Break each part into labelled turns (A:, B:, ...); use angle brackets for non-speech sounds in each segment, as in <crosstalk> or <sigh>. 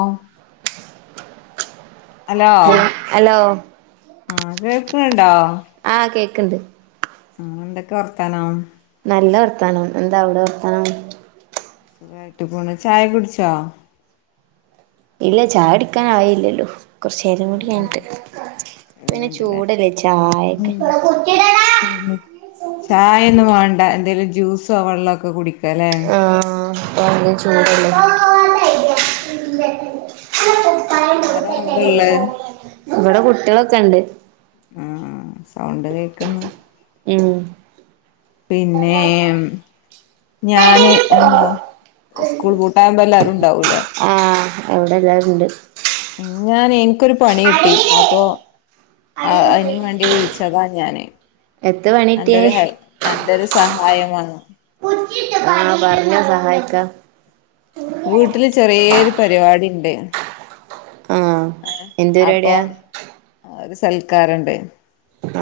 A: ആഹ്
B: <inaudible>
A: hello ആഹ് കേക്കണ്ടുണ്ടോ.
B: ആഹ് കേക്കണ്ട്
A: ആഹ് എന്തൊക്കെ വർത്താനം
B: നല്ല വർത്താനം എന്താ അവിടെ വർത്താനം
A: സുഖായിട്ട് പോണ് ചായ കുടിച്ചോ.
B: ഇല്ല ചായ കുടിക്കാന് ആയില്ലല്ലോ. കുറച്ചരും കൂടി കഞിട്ട് പിന്നെ
A: എവിടെണ്ടല്ലേ
B: ചൂടല്ലേ ചായൊക്കെ.
A: ചായ ഒന്നും വേണ്ട എന്തേലും ജ്യൂസോ വെള്ളമൊക്കെ കുടിക്ക അല്ലേ.
B: ആഹ് ഇപ്പൊ ചൂടല്ലേ.
A: ആരാ അവിടെള്ള
B: ഇവിടെ കുട്ടികളൊക്കെ ഉണ്ട്.
A: ആഹ് ആഹ് സൗണ്ട് കേക്കുന്നു
B: ഉം
A: പിന്നെ ഞാന് എന്താ സ്കൂൾ പൂട്ടായുമ്പോ എല്ലാരും ഇണ്ടാവൂലേ.
B: ആഹ് ഇവിടെ എല്ലാരുണ്ട്
A: ഉം ഞാൻ എനിക്കൊരു പണി കിട്ടി അപ്പൊ അതിന് വേണ്ടി വിളിച്ചു. <unintelligible> ഞാനേ.
B: എത്ത മണി
A: അന്റെ ഒരു ഹെൽ അന്റെ ഒരു സഹായം വേണം
B: ആഹ് പറഞ്ഞ സഹായിക്കാം
A: വീട്ടില് ചെറിയൊരു പരിപാടി ഉണ്ട്
B: ആഹ്
A: ഏഹ്
B: എന്ത്
A: അപ്പൊ
B: പരിപാടിയാ
A: ഒരു സൽക്കാരുണ്ട്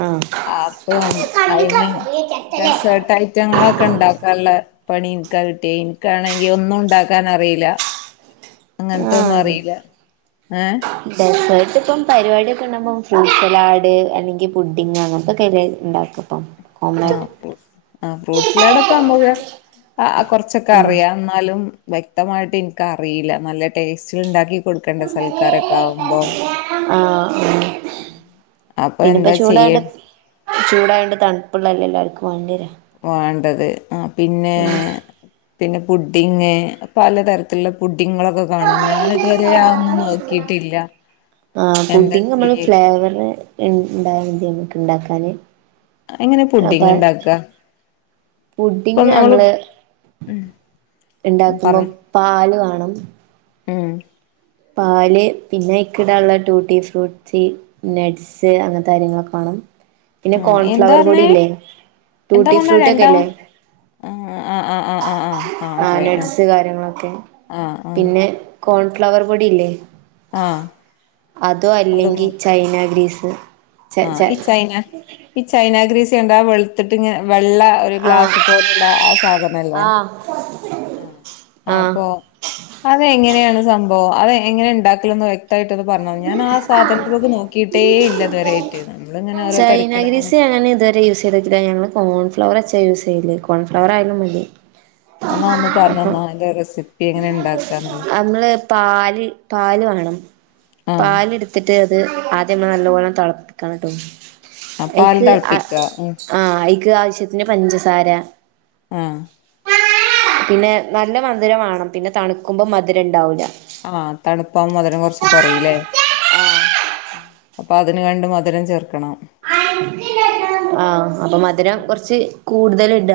B: ആഹ്
A: അപ്പം അയിനെ ഡെസേർട്ട് ആയിട്ട് കുറ്റങ്ങളൊക്കെ ഉണ്ടാക്കാനുള്ള പണിനിക്കാ കിട്ടിയ എനിക്കാണെങ്കിൽ ഒന്നും ഉണ്ടാക്കാൻ അറിയില്ല അങ്ങനത്തെ ഒന്നും
B: ആഹ്
A: അറിയില്ല ഏഹ്
B: ഡെസേർട്ട് ഇപ്പം പരിപാടിയൊക്കെ ഉണ്ടാവുമ്പോ ഫ്രൂട്ട് സലാഡ് അല്ലെങ്കിൽ പുഡിങ് അങ്ങനത്തൊക്കെ അല്ലെ ഇണ്ടാക്കാ <unintelligible>
A: ആഹ് ഫ ആഹ് ഫ്രൂട്ട്സിലടൊക്കെ നമ്മുക്ക് കുറച്ചൊക്കെ
B: ആഹ്
A: അറിയാം എന്നാലും വ്യക്തമായിട്ട് എനിക്ക്റിയില്ല നല്ല ടേസ്റ്റ ഉണ്ടാക്കി കൊടുക്കേണ്ട സൽക്കാരൊക്കെ ആകുമ്പോൾ
B: ആഹ് ആഹ്
A: അപ്പൊ
B: പിന്നെപ്പ
A: എന്താ
B: ചൂടായോണ്ട്
A: ചെയ്യേ
B: ചൂടായണ്ട് തണുപ്പുള്ളല്ല എല്ലാവർക്കും വണ്ടി വരാ
A: വേണ്ടത് ആഹ് പിന്നെ പിന്നെ പുഡിങ് പലതരത്തി തുള്ള പുഡിങ്ങളൊക്കെ കാണാം ഞാന ഇതുവരെയ അതൊന്നും നോക്കിട്ടില്ല
B: ആഹ് പുഡിംങ്ങ് നമ്മള് ഫ്ലേവറ് ഉണ്ടായ മതി നമ്മുക്ക് ഇണ്ടാക്കാന്
A: എങ്ങനെ
B: അപ്പ
A: പുഡിങ് ഉണ്ടാക്ക
B: പുഡിങ് നമ്മള് ഉണ്ടാക്കുമ്പോ
A: പറയ്
B: പാല് വാണം
A: ഉം
B: പാല് പിന്നെ അയ്ക്കിടാള്ള ടൂട്ടി ഫ്രൂട്ട്സി നെഡ്സ് അങ്ങനത്തെ കാര്യങ്ങളൊക്കെ വാണം പിന്നെ
A: ആ എന്താ
B: കോൺഫ്ലവർ പൊടി
A: പറഞ്ഞേ
B: ഇല്ലേ ട്യൂട്ടി ഫ്രൂട്ടി ഒക്കെ ല്ലേ
A: ആഹ് ആഹ് ആഹ് ആഹ്
B: ആഹ് നഡ്സ് കാര്യങ്ങളൊക്കെ
A: ആ ആ
B: പിന്നെ കോൺഫ്ലവർ പൊടി ഇല്ലേ
A: ആ
B: അതോ അല്ലെങ്കിൽ ചൈന ഗ്രീസ് ച
A: ആഹ്
B: ച
A: ഈ ചൈന ഈ ചൈന ഗ്രീസ് കണ്ട വെളുത്തിട്ട് ഇ വെള്ള ഒരു
B: ആ
A: ഗ്ലാസ് പോലെയുള്ള ആഹ് സാധനല്ലേ
B: ആ
A: ആഹ്
B: ആ
A: അപ്പൊ അത് എങ്ങനെയാണ് സംഭവം അത് എങ്ങനെ ഉണ്ടാക്കലന്ന് വ്യക് യിട്ടൊന്ന് പറഞ്ഞോ ഞാൻ ആഹ് സാധൻത്ത്മ്മക്ക് നോക്കിയിട്ടേ ഇല്ല ഇതുവരെെയായിട്ട് നമ്മളിങ്ങനെ ഓരോ തിരക്കിലാവും
B: ഞാന് ഇതുവരെ യൂസ് ചെയ്ത ഞങ്ങള് കോൺഫ്ലവർ വച്ച യൂസ് ചെയ്യല് കോൺഫ്ലവർ ആയാലും മതി
A: എന്നാ ഒന്ന്
B: അപ്പം
A: പറഞ്ഞന്നോ അന്റെ റെസിപ്പി എങ്ങനെ ഉണ്ടാക്കാന്നല്ലോ
B: നമ്മള് പാല് പാല് വേണം
A: ആഹ്
B: പാല് എടുത്തിട്ട് അത് ആദ്യ നമ്മ നല്ല പോണം തളപ്പടുക്കാനട്ടോ
A: ആ പാല്
B: ഐക്ക് ആഹ്
A: തിളപ്പിക്കുക ഉം
B: ആഹ് ഐക്ക് ആവശ്യത്തിന് പഞ്ചസാര
A: ആഹ്
B: പിന്നെ നല്ല മധുര വേണം പിന്നെ തണുക്കുമ്പോ മധുരം ഉണ്ടാവൂല
A: ആഹ് തണുപ്പാവ്മ്പോ മതിരം കുറച്ച് കൊറീല്ലേ അപ്പൊ അതിന് വേണ്ട മധുരം ചേർക്കണം
B: ആഹ് ആഹ് അപ്പൊ മധുരം കുറച്ച് കൂടുതൽ ഇട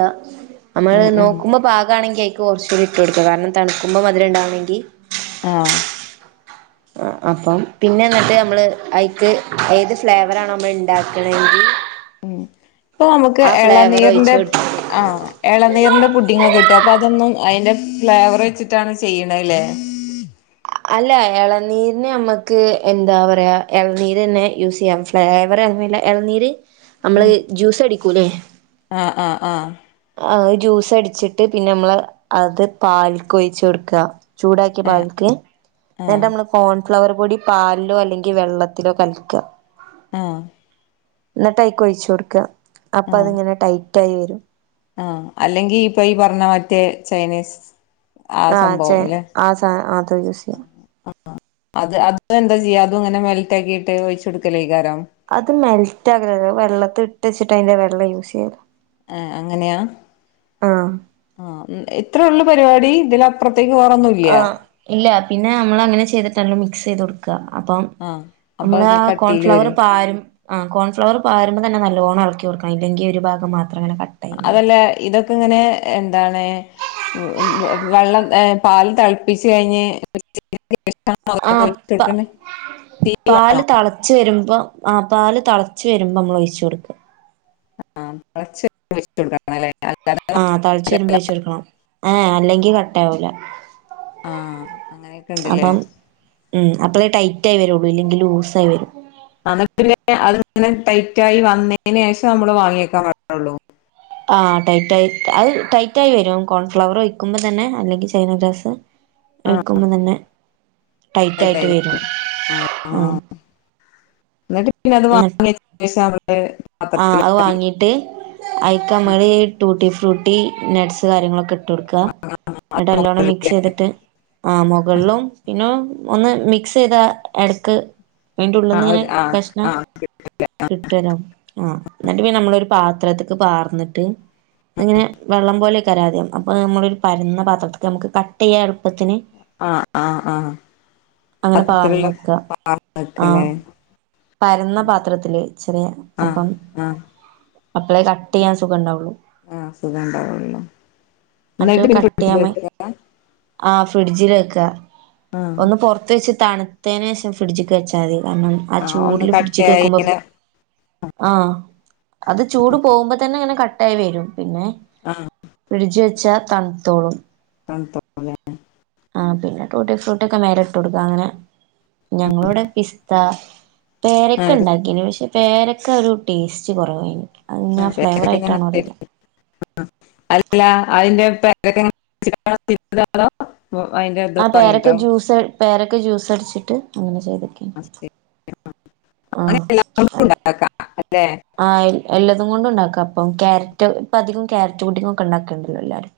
A: ഉം
B: നമ്മള്
A: ഉം
B: നോക്കുമ്പോ പാകാണെങ്കി അയിക്ക് കൊർച്ചൂടി ഇട്ട് കൊടുക്കുക കാരണം തണ്ക്കുമ്പം അതിലുണ്ടാണെങ്കിൽ
A: ആഹ്
B: ആഹ് അപ്പം പിന്നെ എന്നിട്ട് നമ്മള് ഐക്ക് ഏത് ഫ്ലേവറാണോ നമ്മൾ ഉണ്ടാക്കണമെങ്കിൽ
A: ഉം ഇപ്പൊ നമുക്ക്
B: ഒഴിച്ചു
A: ഇളനീറിന്റെ
B: കൊടുത്താ മതി
A: ആഹ് ഇളനീറിന്റെ പുട്ടിങ്ങൊക്കെ കിട്ടും അപ്പൊ അതൊന്നും അതിന്റെ ഫ്ലേവർ വെച്ചിട്ടാണ് ചെയ്യ്ണല്ലേ
B: അല്ല ഇളനീരിന് നമ്മുക്ക് എന്താ പറയാ ഇളനീര് തന്നെ യൂസ് ചെയ്യാം ഫ്ലേവറെ അല്ല ഇളനീര് നമ്മൾ
A: ഉം
B: ജ്യൂസ് അടിക്കൂല്ലേ
A: ആഹ് ആഹ് ആഹ്
B: ആം ജ്യൂസ് അടിച്ചിട്ട് പിന്നെ നമ്മള് അത് പാൽക്ക് ഒഴിച്ചകൊടുക്കുക ചൂടാക്കിയ
A: ഏഹ്
B: പാൽക്ക് നട്ട്
A: ആഹ്
B: നമ്മൾ കോൺഫ്ലവർ പൊടി പാലിലോ അല്ലെങ്കിൽ വെള്ളത്തിലോ കലക്ക
A: ആഹ്
B: എന്നിട്ട് അതിലേക്ക് ഒഴിച്ചു കൊടുക്ക അപ്പൊ
A: ആഹ്
B: അത്ങ്ങനെ ടൈറ്റ് ആയി വരും
A: ആഹ് അല്ലെങ്കി ഇപ്പൊ ഈ പറഞ്ഞ മറ്റേ ചൈനീസ് ആ
B: ആഹ് ചെ
A: സംഭവം
B: ആഹ് സാനം ആത് യൂസ് ചെയ്യാം
A: ആഹ് അത് അതന്താ ചെയ്യ അതും ഇങ്ങനെ മെൽറ്റ് ആക്കിട്ട് ഒഴിച്ച് കൊടുക്കലേക്കാരം
B: അത് മെൽറ്റ് ആകലല്ലാ വെള്ളത്തില് ഇട്ട് വെച്ചിട്ട് അതിന്റെ വെള്ളം യൂസ് ചെയ്യല്ല
A: ഏഹ് അങ്ങനെയാ
B: ആഹ്
A: ആഹ് ഇത്രയള്ളൂ പരിപാടി ഇതിലപ്പുറത്തേക്ക് വേറൊന്നും
B: ആഹ് ഇല്ല പിന്നെ നമ്മൾ അങ്ങനെ ചെയ്തിട്ടല്ലോ മിക്സ് ചെയ്ത് കൊടുക്കും അപ്പം
A: ആഹ് അപ്പൊ
B: നമ്മള്
A: അത്
B: ആഹ്
A: കട്ടിയില്
B: കോൺഫ്ലവർ
A: വരും
B: പാരും ആഹ് കോൺഫ്ലവർ പാരുമമ്പോ തന്നെ നല്ല ഓണം ഇളക്കി കൊടുക്കണം ഇല്ലെങ്കിൽ ഒരു ഭാം മാത്രംങ്ങനെ കട്ടി
A: അതല്ല ഇതൊ ഇങ്ങനെ എന്താണ് വെള്ളം പാൽ തെൾപ്പിച്ച് കഴിഞ്ഞ്
B: ആഹ്
A: <unintelligible> തീ വേണോ
B: ച്ച് വരുമ്പോ ആ പാല് തൾച്ച് വരുമ്പോ നമ്മൾ ഒഴിച്ച് കൊടുക്കും
A: <unintelligible>
B: ആഹ് തളിച്ചു വരുമ്പോഴ്ച്ചൊടുക്കണം ആ അല്ലെങ്കി കട്ട ആവൂല
A: ആഹ് അങ്ങനെ
B: അപ്പം ഉം അപ്പളേ ടൈറ്റ് ആയി വരുള്ളൂ ഇല്ലെങ്കിൽ ലൂസ ആയി വരും
A: അത് പിന്നെ അത്ങ്ങനെ ടൈറ്റ ആയി വന്നേന് ശേഷം നമ്മള് വാങ്ങിയേക്കാൻ പറ്റുള്ളൂ
B: ആഹ് ടൈറ്റ് ആയി അത് ടൈറ്റ് ആയി വരും കോൺഫ്ലവർ ഒഴിക്കുമ്പോ തന്നെ അല്ലെങ്കിൽ ചൈന ഗ്രാസ്
A: ആഹ്
B: ഒഴിക്കുമ്പോ തന്നെ ടൈറ്റ് ആയിട്ട്
A: ടൈറ്റായി
B: വരും
A: ആഹ്
B: ആ
A: ആഹ് എന്നിട്ട് പിന്നെ അത് വാങ്ങി വെച്ച് അവടെ
B: ആ അത് വാങ്ങീട്ട് അയിക്കമ്മള് ടൂട്ടി ഫ്രൂട്ടി നട്ട്സ് കാര്യങ്ങളൊക്കെ ഇട്ടട്ക്ക എന്നിട്ട് നല്ലോണം മിക്സ് ചെയ്തിട്ട് ആ മുകളിലും പിന്നെ ഒന്ന് മിക്സ് ചെയ്താ എടക്ക് അയ്ൻ്റെ ഉള്ള്ന്ന്
A: ആഹ്
B: ഇങ്ങനെ
A: ആഹ്
B: പ്രശ്ന
A: ആഹ്
B: കിട്ടുരാ ആഹ് എന്നിട്ട് പിന്നെ നമ്മളൊരു പാത്രത്ത്ക്ക് പാർന്നിട്ട് അങ്ങനെ വെള്ളം പോലെ അയ്ക്കാരം ആദ്യം അപ്പ നമ്മളൊരു പരന്ന പാത്രത്ത്ക്ക് നമുക്ക് കട്ടെയ്യാ എളുപ്പത്തിന്
A: ആഹ് ആഹ് ആഹ്
B: അങ്ങനെ പാർന്ന് വെക്ക ആഹ്
A: <unintelligible>
B: പരന്ന പാത്രത്തില് ചെറിയ
A: ആഹ്
B: അപ്പം
A: ആഹ്
B: അപ്പളേ കട്ടെയ്യാൻ സുഖം ഇണ്ടാവുള്ളു
A: ആഹ് സുഖം ഉണ്ടാവുള്ളൂ എന്നിട്ട്
B: മറ്റേ
A: പിന്നെ ഫ്രിഡ്ജിൽ
B: കട്ടിയാമ്മെ
A: വെക്ക
B: ആഹ് ഫ്രിഡ്ജിൽ വെക്ക
A: ആഹ്
B: ഒന്ന് പുറത്ത് വെച്ച് തണുത്തന് ശേഷം ഫ്രിഡ്ജ്ക്ക് വെച്ചാതി കാരണം ആ
A: ആഹ് ഒന്ന്
B: ചൂട്ല് ഫ്രിഡ്ജ്ക്ക്
A: കട്ടയായി
B: വെക്കുമ്പോ
A: ഇങ്ങനെ
B: ആ അത് ചൂട് പോകുമ്പോ തന്നെ അങ്ങനെ കട്ടായി വരും പിന്നെ
A: ആഹ്
B: ഫ്രിഡ്ജിൽ വെച്ചാ തണുത്തോളും
A: തൺത്തോ
B: ആ പിന്നെ ടൂട്ടി ഫ്രൂട്ട് ഒക്കെ മേലെ ഇട്ട് കൊടുക്ക അങ്ങനെ ഞങ്ങളോടെ പിസ്ത പേരക്ക
A: ല്ലേ
B: ഉണ്ടാക്കിന് പക്ഷെ പേരക്ക ഒരു ടേസ്റ്റ് കുറവായിനി
A: ആ പേരക്ക <unintelligible> അല്ല അതിന്റെ <unintelligible> അയ്ന്റെ
B: ആ
A: ഇതും
B: പേരക്ക
A: വാങ്ങിട്ടോ
B: ജ്യൂസ് പേരക്ക ജ്യൂസ് അടിച്ചിട്ട് അങ്ങനെ ചെയ്തേ
A: <unintelligible> അല്ലേ
B: ആ എല്ലതും കൊണ്ട് ഉണ്ടാക്ക അപ്പം ക്യാരറ്റ് ഇപ്പ അധികം ക്യാരറ്റ് ഫുഡിംഗൊക്കെ ഉണ്ടാക്കല്ണ്ടല്ലോ എല്ലാരും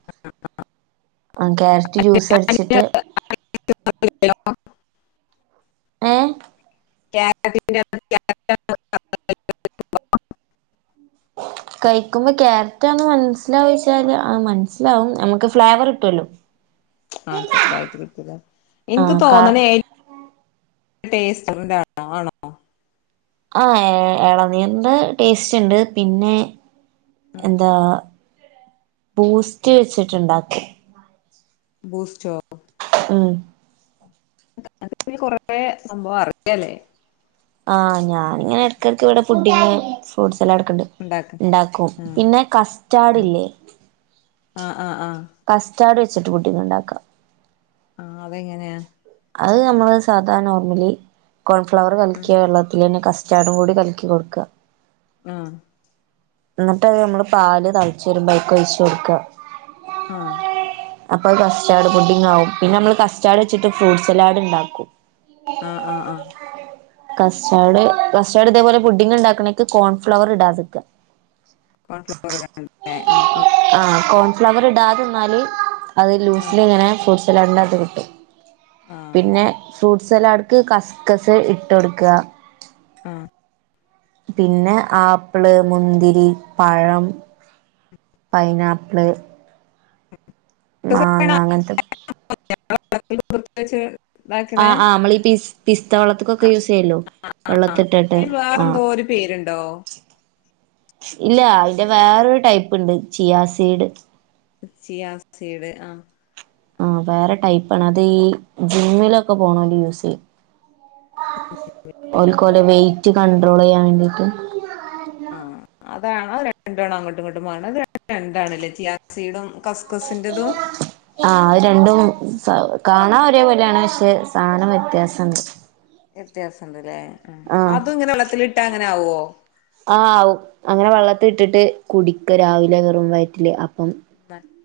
B: ആ ക്യാരറ്റ് ജ്യൂസ് അടിച്ചിട്ട്
A: <unintelligible>
B: ഏഹ്
A: <unintelligible>
B: കഴിക്കുമ്പോ ക്യാരറ്റാണെന്ന് മനസ്സിലാവച്ചാൽ അത് മനസ്സിലാവും നമുക്ക് ഫ്ലേവർ കിട്ടൊല്ലോ
A: ആ ചെറ്തായിട്ട് കിട്ടുലേ ഇൻക്ക്
B: ആഹ് കാ
A: തോന്നണ ഏറ്റവും ടേസ്റ്റ് <unintelligible> ആണോ
B: ആ എളനീൻ്റെ ടേസ്റ്റ് ഉണ്ട് പിന്നെ എന്താ ബൂസ്റ്റ് വെച്ചിട്ടുണ്ടാക്കും
A: ബൂസ്‌റ്റോ
B: ഉം
A: അൻക് പിന്നെ കൊറേ സംഭവം അറിയലേ
B: ആഹ് ഞാനിങ്ങനെ എട്ക്കട്ക്ക് ഇവിടെ ഫുഡിങ് ഫ്രൂട്ട്സ് എല്ലാം എടക്കുണ്ട്
A: ഉണ്ടാക്കാൻ
B: ഉണ്ടാക്കും
A: ഉം,
B: പിന്നെ കസ്റ്റാർഡ്ല്ലേ
A: ആഹ് ആഹ് ആഹ്
B: കസ്റ്റാർഡ് വെച്ചിട്ട് ഫുഡിംഗ് ഉണ്ടാക്കാം
A: ആ അതെങ്ങനെയാ
B: അത് നമ്മള് സാധാരണ നോർമലി കോൺഫ്ലവർ
A: ഉം,
B: കൽക്കിയ വെള്ളത്തിലന്നെ കസ് റ്റാടും കൂടി കൽക്കി കൊടുക്ക
A: ആഹ്
B: ഇന്നട്ട് അത് നമ്മള് പാല് തളച്ച് വരുമ്പോ അയിക്ക് ഒഴിച്ചു കൊടുക്ക
A: ആഹ്
B: അപ്പത് കസ്റ്റാർഡ് ഫുഡിങ്ങാകും. പിന്നെ നമ്മള് കസ്റ്റാർഡ് വെച്ചിട്ട് ഫ്രൂട്ട്സലാഡ് ഇണ്ടാക്കും
A: ആഹ് ആഹ് ആഹ്
B: കസ്റ്റാർഡ് കസ്റ്റാർഡ് ഇതേപോലെ പുഡിങ്ങ് ഇണ്ടാക്ക്ണേക്ക് കോൺഫ്ലവർ ഇടാതിരിക്കാം
A: കോൺഫ്ലവർ ഇടണ്ടേ ആ ആ
B: ആഹ് കോൺഫ്ലവറ് ഇടാതന്നാല് അത്
A: ആ
B: ലൂസിലിങ്ങനെ ഫ്രൂസ് ഡ്‌സലാടന്റെ അത് കിട്ടും.
A: ആ
B: പിന്നെ ഫ്രൂ സലാട്‌ക്ക് കസ്കസ് ഇട്ടു കൊടുക്ക
A: ആഹ്
B: പിന്നെ ആപ്പ്ള് മുന്തി രി, പഴം, പൈനാപ്പിള് മാങ്ങ
A: ഇതൊക്കെ
B: അങ്ങൻത്തൊക്കെ
A: <inaudible> <unintelligible>
B: ആഹ് ആഹ് നമ്മള് ഈ പി പിസ്ത വള്ളത്ത്ക്കൊക്കെ യൂസെയ്യല്ലോ വെള്ളത്തിട്ടാട്ട്
A: അതിന്
B: ആഹ്
A: വേറെന്തോ ഒരു പേരുണ്ടോ
B: ഇല്ല അയിന്റെ വേറൊരു ടൈപ്പ്ണ്ട് ചിയാസീഡ്
A: ചിയാസീടഡ്‌ ആഹ്
B: ആഹ് വേറെ ടൈപ്പാണ്. അത് ഈ ജിമ്മിലൊക്കെ പോണോല് യൂസെയ്യും
A: ആ
B: ഒൽക്കോലെ വൈറ്റ് കൺണ്ട്രോളെയ്യാൻ വേണ്ടിട്ട്
A: ആഹ് അതാണ് അത് രണ്ടാണ് അങ്ങോട്ടും അങ്ങട്ടും ഇങ്ങട്ടും മാറ്ണത്. അത് രണ്ടും രണ്ടാണല്ലേ ചിയാസീടും കസ് ക്കസിന്റെതും
B: ആഹ് അത് രണ്ടും സ കാണാ ഒരേ പോലെയാണ് ക്ഷെ സാധനം വ്യത്യാസണ്ട്.
A: വിത്യാസണ്ട് ല്ലേ ആഹ്, അതും ഇങ്ങനെ വള്ളത്തിലിട്ടാ അങ്ങനാവോ
B: ആഹ് ആവും. അങ്ങനെ വള്ളത്തിലിട്ടിട്ട് കുടിക്ക രാവിലെ വെറും വയറ്റില് അപ്പം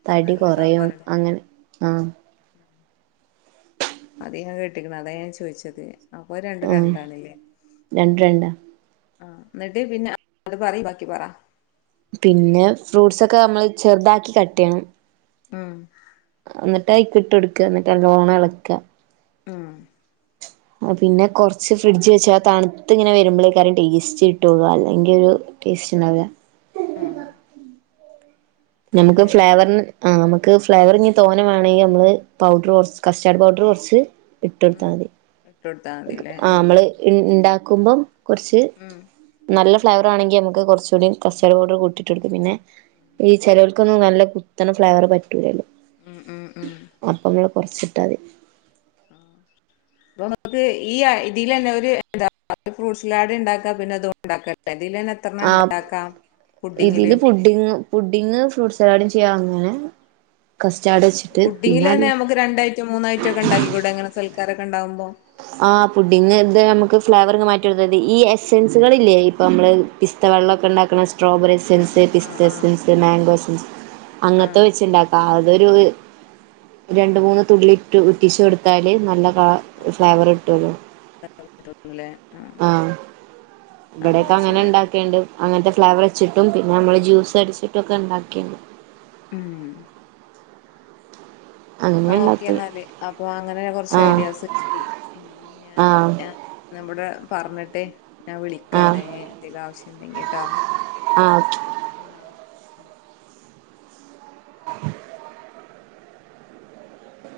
B: തടി
A: നല്ലതാന്ന്
B: കൊറയും
A: പറയണ
B: അങ്ങനെ ആഹ്
A: അത് ഞാൻ കേട്ടിക്ക്ണ് അതാ ഞാൻ ചോദിച്ചത് അപ്പൊ രണ്ടും
B: ആഹ്
A: രണ്ടാണല്ലേ
B: രണ്ടും രണ്ടാ
A: ആഹ് ഇന്നിട്ട് പിന്നെ അത് പറി ബാക്കി പറ
B: പിന്നെ ഫ്രൂട്ട്സൊക്കെ നമ്മള് ചെറുതാക്കി കട്ടെയ്യണം.
A: ആഹ്
B: ഏഹ് ഇന്നട്ട് അയിക്കിട്ടെടുക്കാ ഇന്നിട്ട് നല്ലോണം എളക്കാ
A: ആഹ്
B: പിന്നെ കൊറച്ച് ഫ്രിഡ്ജ് വെച്ച് ആ തണുത്തിങ്ങനെ വരുമ്പളേക്കാരം ടേസ്റ്റ് കിട്ടൊള്ളൂ അല്ലെങ്കിൽ ഒരു ടേസ്റ്റ് ഇണ്ടാവൂല്ല.
A: ആഹ്
B: നമുക്ക് ഫ്ലേവറിന് ആഹ് നമുക്ക് ഫ്ലേവറ് ഇനി തോഞ്ഞെ വാണങ്കി നമ്മള് പൗഡറ് കൊറ് കസ്റ്റാർഡ് പൗഡറ് കൊറച്ച് ഇട്ടൊടുത്താ മതി.
A: ഇട്ടൊടുത്താ മതില്ലേ ഹ്മ്മ്
B: ഇ ഇണ്ടാക്കുമ്പം കൊർച്ച് നല്ല ഫ്ലേവറാണെങ്കി നമുക്ക് കൊറച്ചുകൂടി കസ്റ്റാർഡ്‌ പൗഡറ് കൂട്ടിട്ടൊടുക്കാ. പിന്നെ ഈ ചെലോ ൽക്കൊന്നും നല്ല കുത്ത്ണ ഫ്ലേവറ് പറ്റൂലല്ലോ
A: ഉം, ഉം, ഉം, ഉം.
B: അപ്പ അമ്മള് കൊറച്ചിട്ടാ മതി.
A: അപ്പൊ നമുക്ക് ഈ ആഹ് ഇതിലെന്നോര് എന്താ ഫ്രൂട്ട്സലാഡ് ഇണ്ടാക്കാ പിന്നെ അതും ഇണ്ടാക്കലേ ഇതിലന്നെ എത്രണ്ണം
B: ആഹ്
A: ഉണ്ടാക്കാം പുഡിങ്ങില്
B: ഇതില് പുഡിങ്ങും പുഡിങ്ങ് ഫ്രൂട്ട്സലാഡും ചെയ്യാ അങ്ങനെ കസ്റ്റാർഡെച്ചിട്ട്, പിന്നെ അതന്നെ
A: ത് രണ്ടായി മൂന്നായിട്ടൊക്ക ഉണ്ടാക്കിക്കൂടെങ്ങന സൽക്കാരൊക്കെ ഉണ്ടാവുമ്പോ?
B: ആഹ് പുഡിങ് ഇത് നമുക്ക് ഫ്ലേവർങ്ങ് മാറ്റി കൊടുത്താ മതി ഈ എസൻസുകൾ ഇല്ലേ ഇപ്പൊ മ്മള്. പിസ്ത വെള്ളൊക്കെ ഉണ്ടാക്ക്ണ. സ്ട്രോബെറി
A: ആഹ്
B: എസൻസ് പിസ്ത
A: ആഹ് ആഹ്
B: എസൻസ് മാംഗോ എസൻസ് അങ്ങനത്തെ
A: ആഹ്
B: വെച്ചുണ്ടാ ആഹ് അതൊരു രണ്ട് മൂന്ന് തുള്ളി ഇട്ട് ഉറ്റിച്ച് കൊടുത്താൽ നല്ല കള
A: ആഹ്
B: ഫ്ലേവർ കിട്ടെള്ളു ആഹ്. ഇബടൊക്കെ
A: അങ്ങനെ
B: അങ്ങനാ
A: ചെയ്യാലേ
B: ഇണ്ടാക്കെണ്ട്. അങ്ങനത്തെ ഫ്ലേവർ വെച്ചിട്ടും പിന്നെ നമ്മളെ ജ്യൂസ് അടിച്ചിട്ടും ഒക്കെ ഉണ്ടാക്കേയണ്ട്.
A: ഉം. എന്നാ
B: അങ്ങനെ
A: ഓക്കേ
B: ഉണ്ടാക്കല്
A: എന്നാല് അപ്പോ അങ്ങനെ കുറച്ച്
B: ആഹ്
A: ഐഡിയാസ് കിട്ടി ഉം ഞാന് ആഹ്. നമ്മുടെ പറ്ഞ്ഞിട്ടെ. ഞാൻ
B: ആഹ്
A: വിളിക്കന്നെ എന്തെലും ആവശ്യംണ്ടെങ്കിട്ടോ.
B: ആഹ് ഓക്കെ <inaudible>